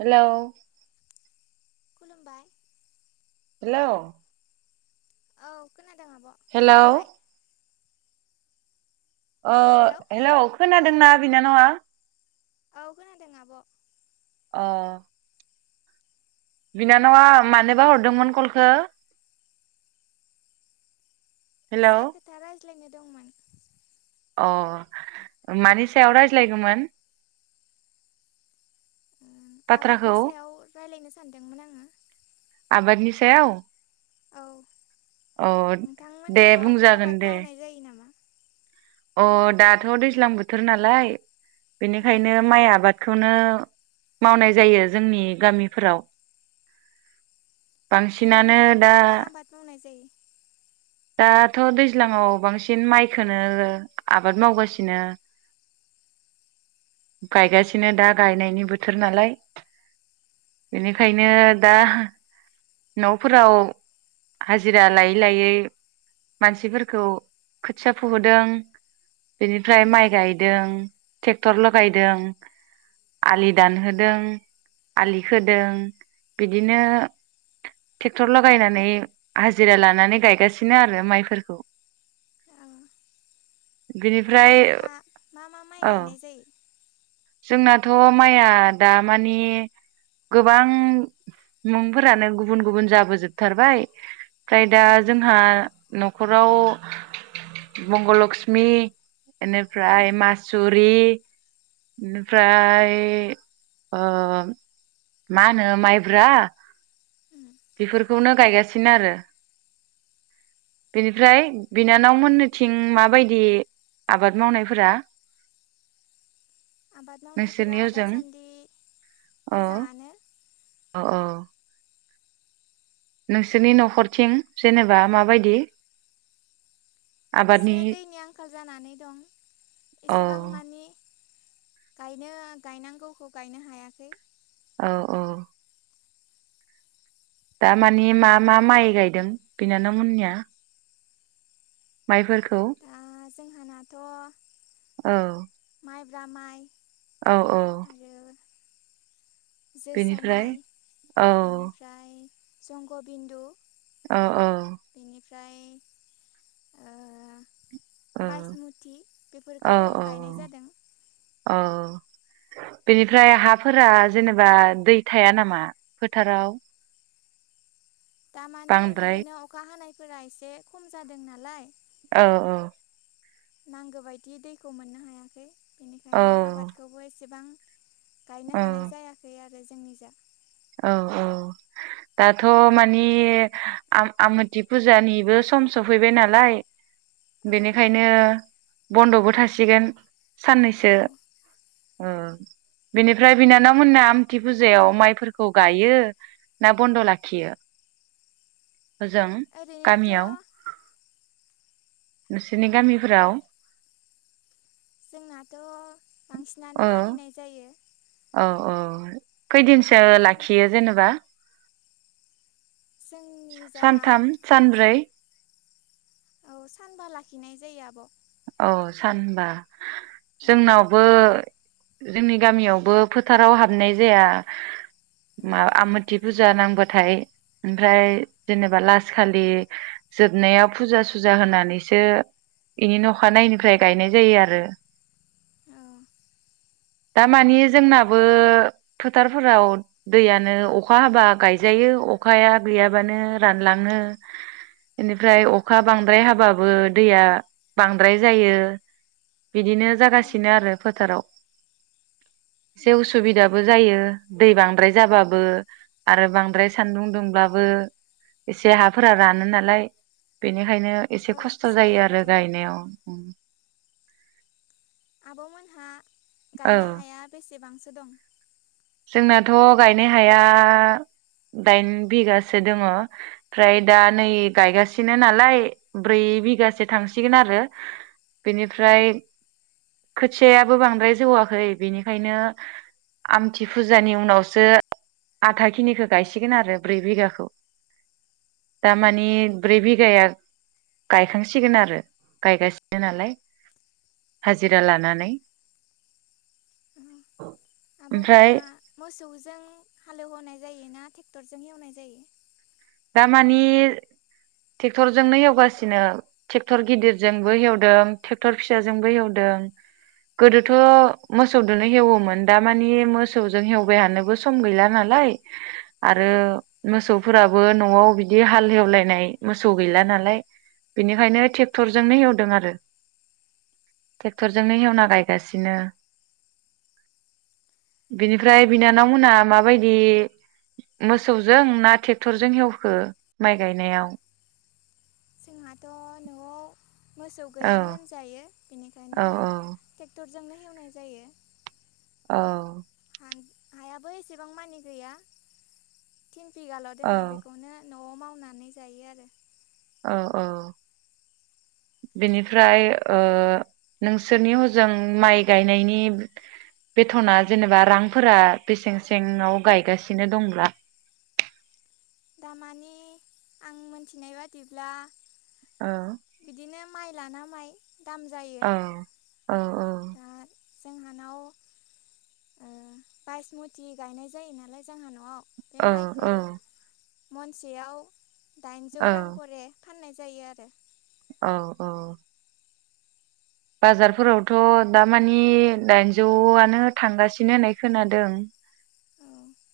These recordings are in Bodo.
हेलौ खुलुमबाय हेलौ औ खोना दों आब' हेलौ खुलुमबाय ओ हेलौ खोना दोंना बिनानावा [inaudible] अ बिनानावा मानोबा हरदोंमोन कलखो एसे खोथा राय ज्लायनो दंमोन अ मानि सायाव रायज्लायगौमोन उम आबादनि बाथ्राखौ सायाव रायलायनोसै सानदोंमोन आङो आबादनि सायाव औ अ नोंथां दे मोनहा माबाफोर बुंजागोन आबाद दे मावनाय जायो नामा अ दाथ' दैज्लां बोथोर नालाय औ बेनिखायनो माइ आबाद खौनो मावनाय जायो जोंनि गामिफोराव बांसिनानो ओरैनो दा मा मा आबाद मावनाय जायो दाथ' दैज्लाङाव बांसिन माइखौ आबाद मावगासिनो गायगासिनो दा गायनायनि बोथोर नालाय बेनिखायनो दा न'फोराव हाजिरा लायै लायै मानसिफोरखौ खोथिया फोहोदों बेनिफ्राय उम माइ गायदों ट्रेक्टर लगायदों आलि दानहोदों आलि खोदों बिदिनो ट्रेक्टर लगायनानै हाजिरा लानानै गायगासिनो आरो माइफोरखौ औ बिनिफ्राय आब'मोनहा मा मा माइ गायनाय जायो थ' माइया दा माने गोबां मुं फोरानो गुबुन गुबुन जाबो जोबथारबाय ओमफ्राय दा औ जोंहा न' खराव मंग लक्ष्मि उम इबेनिफ्राय मासुरि बेनिफ्राय ओ मा होनो माइब्रा उम बेफोरखौनो गायगासिनो आरो बेनिफ्राय बिनानावमोननिथिं माबायदि आबाद मावनायफोरा आबाद मावनायफोरा नोंसोरनि ओजों दासानदि औ मोजाङानो औ नोंसोरनि न'खरथिं जेनेबा माबायदि आबादनि एसे दैनि आंखाल जानानै दं औ एसेबां मानि गायनो गायनांगौखौ गायनो हायाखै औ औ दा माने मा मा माइ गायदों बिनानावमोननिया माइफोर दा जोंहानाथ' औ माइ ब्रा माइ औ औ आरो जोसा बेनिफ्राय माइ औ बेनिफ्राय संग'बिनन्दु अ अ बिनि औ बासमुथि औ बेफोरखौ औ गायनाय जादों औ बेनिफ्राय हाफोरा जेनेबा दै थाया नामा फोथाराव दामाने बांद्राय बिदिनो अखा हानाय फोरा एसे खम जादों नालाय औ औ नांगौ बायदि दैखौ मोननो हायाखै औ बेनिखायनो आबादखौबो एसेबां गायनो औ हानाय जायाखै आरो जोंनि जा औ औ दाथ' मानि आम-आमोथि फुजानिबो सम सफैबाय नालाय औ बेनिखायनो बन्द'बो थासिगोन साननैसो औ उम बिनिफ्राय बिनानाव मोनना आमथि फुजायाव माइफोर खौ गायो ना बन्द' लाखियो ओजों ओरैनोथ' गामियाव नोंसोरनि गामिफोराव जोंनाथ' बांसिनानो मानिनाय जायो अ अ खैदिनसो थेवबो लाखियो जेनेबा जोंनि जा सानथाम सानब्रै औ सानबा लाखिनाय जायो आब' अ सानबा जोंनावबो जोंनि गामियावबो फोथाराव हाबनाय जाया मा आमथि फुजा नांबाथाय ओमफ्राय जेनेबा लास खालि जोबनायाव फुजा सुजा होनानैसो इनि नख खानायैनिफ्राय गायनाय जायो आरो औ दामानि जोंनाबो फोथारफोराव दैयानो अखा हाबा गायजायो अखाया गैयाबानो रानलाङो इनिफ्राय अखा बांद्राय हाबाबो दैया बांद्राय जायो बिदिनो औ जागासिनो आरो फोथाराव एसे औ उसुबिदाबो जायो दै बांद्राय जाबाबो आरो बांद्राय सानदुं दुंब्लाबो एसे हाफोरा रानो नालाय बेनि ओंखायनो एसे औ खस्थ' जायो आरो बिदिनो गायनायाव [inaudible] मोन हा औ गायनो हाया बेसेबांसो सो दं जोंनाथ' गायनाय हाया दाइन बिगासो दङ ओमफ्राय दा नै गायगासिनो नालाय ब्रै बिगासो थांसिगोन आरो बेनिफ्राय खोथियायाबो बांद्राय जौवाखै बेनिखायनो आम थि फुजानि उनावसो आथा खिनिखौ गायसिगोन आरो ब्रै बिगाखौ दामानि ब्रै बिघाया गायखांसिगोन आरो गायगासिनो नालाय हाजिरा लानानै ओमफ्राय आब'मोनहा मोसौजों हालेवहोनाय जायो ना टेक्टरजों एवनाय जायो दा मानि टेक्टरजोंनो एवगासिनो टेक्टर गिदिरजोंबो एवदों टेक्टर फिसाजोंबो हेवदों गोदोथ' मोसौदोनो हेवोमोन दामानि मोसौजों हेवबायहानोबो सम गैला नालाय औ आरो मोसौ फोराब बो न'आव बिदि हाल एवलायनाय मोसौ गैला नालाय बेनिखायनो टेक्टरजोंनो हेवदों आरो टेक्टरजोंनो हेवना गायगासिनो बिनिफ्राय बिनानाव मोना माबायदिमोसौजों ना थे टरजों हेवखो माइ गायनायाव जोंहाथ' न'आव मोसौ औ गैयानो होनजायो औ औ जोंनो एवनाय जायो औ हायाबो एसेबां मानि गैया तिन बिगाल' औ दोङो बेखौनो न'आव मावनानै जायो आरो औ औ बेनिफ्राय ओ नोंसोरनि हजों माइ गायनायनि बेथ'ना जेनेबा रांफोरा बेसें सेङाव गायगासिनो दंब्रा दामानि आं मोनथिनाय बादिब्ला ओ बिदिनो माइ लाना माइ दाम जायो औ औ औ दा जोंहानाव ओ बायस मुथि गायनाय जायो नालाय जोंहा न'आव बे औ माइखौ औ मनसेयाव दाइनजौ औ रांखरे फाननाय जायो आरो औ औ बाजारफोरावथ' दामानि दाइनजौआनो थांगासिनो होननाय खोनादों औ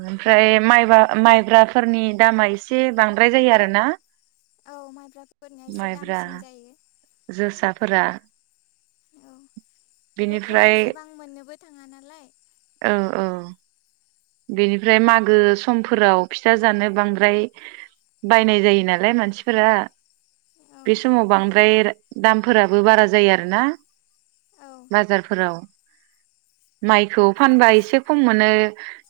ओमफ्राय माइबा माइब्राफोरनि दामा एसे बांद्राय जायो आरोना औ माइब्राफोरनिया एसे माइब्रा दामसिन जायो जोसाफोरा औ बेफोरखौ बेनिफ्राय एसेबां मोननोबो थाङा नालाय औ औ बेनिफ्राय मागो समफोराव फिथा जानो बांद्राय बायनाय जायो नालाय मानसिफोरा औ बे समाव बांद्राय दामफोराबो बारा जायो आरोना? औ बाजारफोराव माइखौ फानबा एसे खम मोनो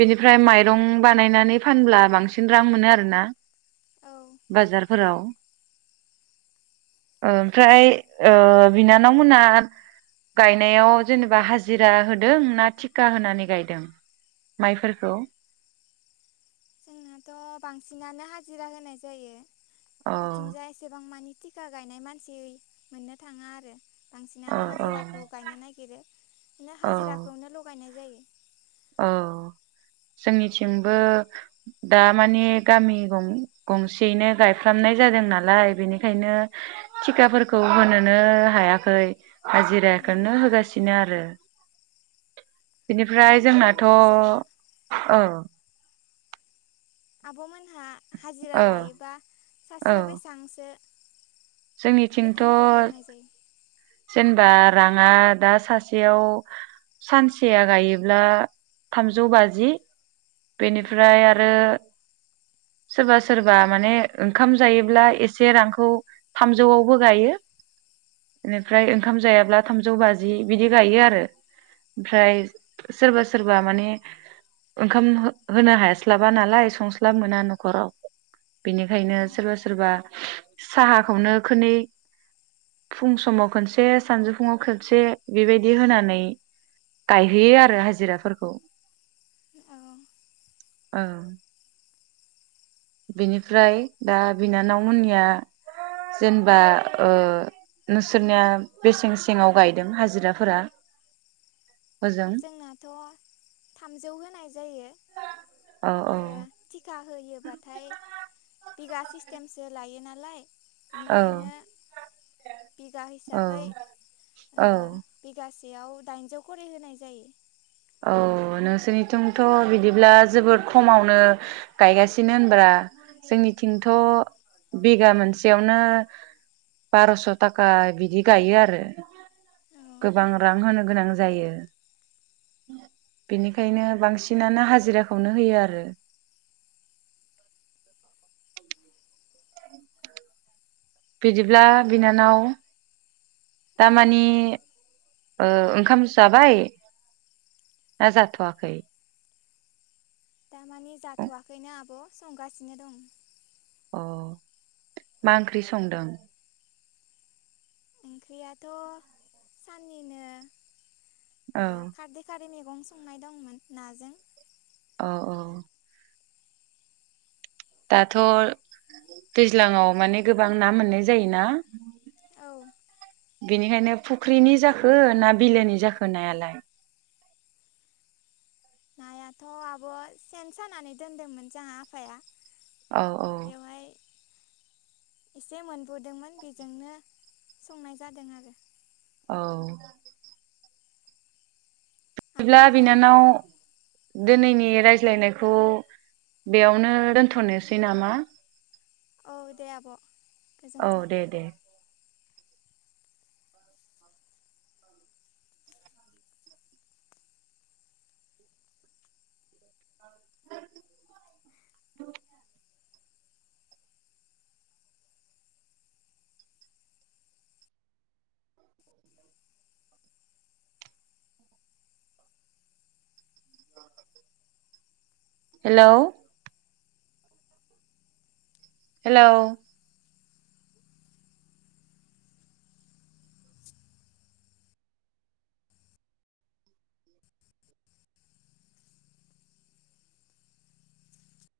बेनिफ्राय माइरं बानायनानै फानब्ला बांसिन रां मोनो आरोना? औ बाजारफोराव ओमफ्राय ओ बिनानावमोना गायनायाव जेनेबा हाजिरा हो दों ना थिखा होनानै गायदों माइफोरखौ? जोंनाथ बांसिनानो हाजिरा होनाय जायो। औ बिथिंजाय एसेबां मानि थिखा गायनाय मानसि मोननो थाङा आरो। औ बांसिनानो औ हाजिराखौ गायनो नागिरो बिदिनो औ हाजिराखौनो लगायनाय जायो। औ जोंनिथिंबो दा‌माने गामि गं गंसेयैनो गायफ्रामनाय जादों नालाय। बेनिखायनो थिखाफोरखौ होनोनो हायाखै उम हाजिराखोनो होगासिनो आरो। बिनिफ्राय जोंनाथ आब'मोननि जा औ आब'मोन हा हाजिरा लायोबा औ सासेयाव बेसांसो जोंनिथिंथ जायो जेनेबा राङा दा सासेयाव सानसेया गायोब्ला थामजौ बाजि औ बेनिफ्राय आरो सोरबा सोरबा माने ओंखाम जायोब्ला एसे रांखौ थामजौआवबो गायो। बेनिफ्राय ओंखाम जायाब्ला थामजौ बाजि बिदि गायो आरो। ओमफ्राय सोरबा सोरबा माने ओंखाम होनो हास्लाबा नालाय संस्लाब मोना नखराव। बेनिखायनो औ सोरबा सोरबा साहाखौनो खोननै फुं समाव खनसे सानजौफुङाव खनसे बेबायदि होनानै गायहैयो आरो हाजिराफोरखौ। औ औ बिनिफ्राय दा बिनानाव मोननिया जेनबा ओ नोंसोरनिया बेसें सेङाव गायदों हाजिराफोरा? हजों जोंनाथ थामजौ होनाय जायो औ औ आरो थिका होयोबाथाय बिगा सिस्टेमसो लायो नालाय। औ बेनिखायनो बिगा औ हिसाबै ओ औ बिगासे याव दाइनजौ खरि होनाय जायो। औ नोंसोरनिथिंथ बिदिब्ला जोबोद खमावनो गायगासिनो होनब्रा जोंनिथिंथ बिगा मोनसेयावनो बारस ताका बिदि गायो आरो औ गोबां रां होनो गोनां जायो। बेनिखायनो बांसिनानो हाजिराखौनो होयो आरो। बिदिब्ला बिनानाव औ दामानि ओ ओंखाम जाबाय ना जाथवाखै? दामाने जाथवाखैनो आब' संगासिनो दं। अ मा ओंख्रि संदों? इंख्रियाथ साननिनो औ। मैगं-संनाय दंमोन नाजों औ औ। दाथ' दैज्लाङाव माने गोबां ना मोननाय जायोना। औ। बेनिखायनो फुख्रिनि जाखो ना बिलोनि जाखो नायालाय? नायाथ' आब' सेन सानानै दोनदोंमोन जोंहा आफाया औ औ। बेवहाय एसे मोनबोदोंमोन बेजोंनो संनाय जादों आरो। औ। बिदिब्ला आब'मोनहा बिनानाव दिनैनि रायज्लायनायखौ बेयावनो दोनथ'नोसै नामा? औ दे आब' औ गोजोन्थों। दे दे। [unintelligible] [inaudible] Hello hello.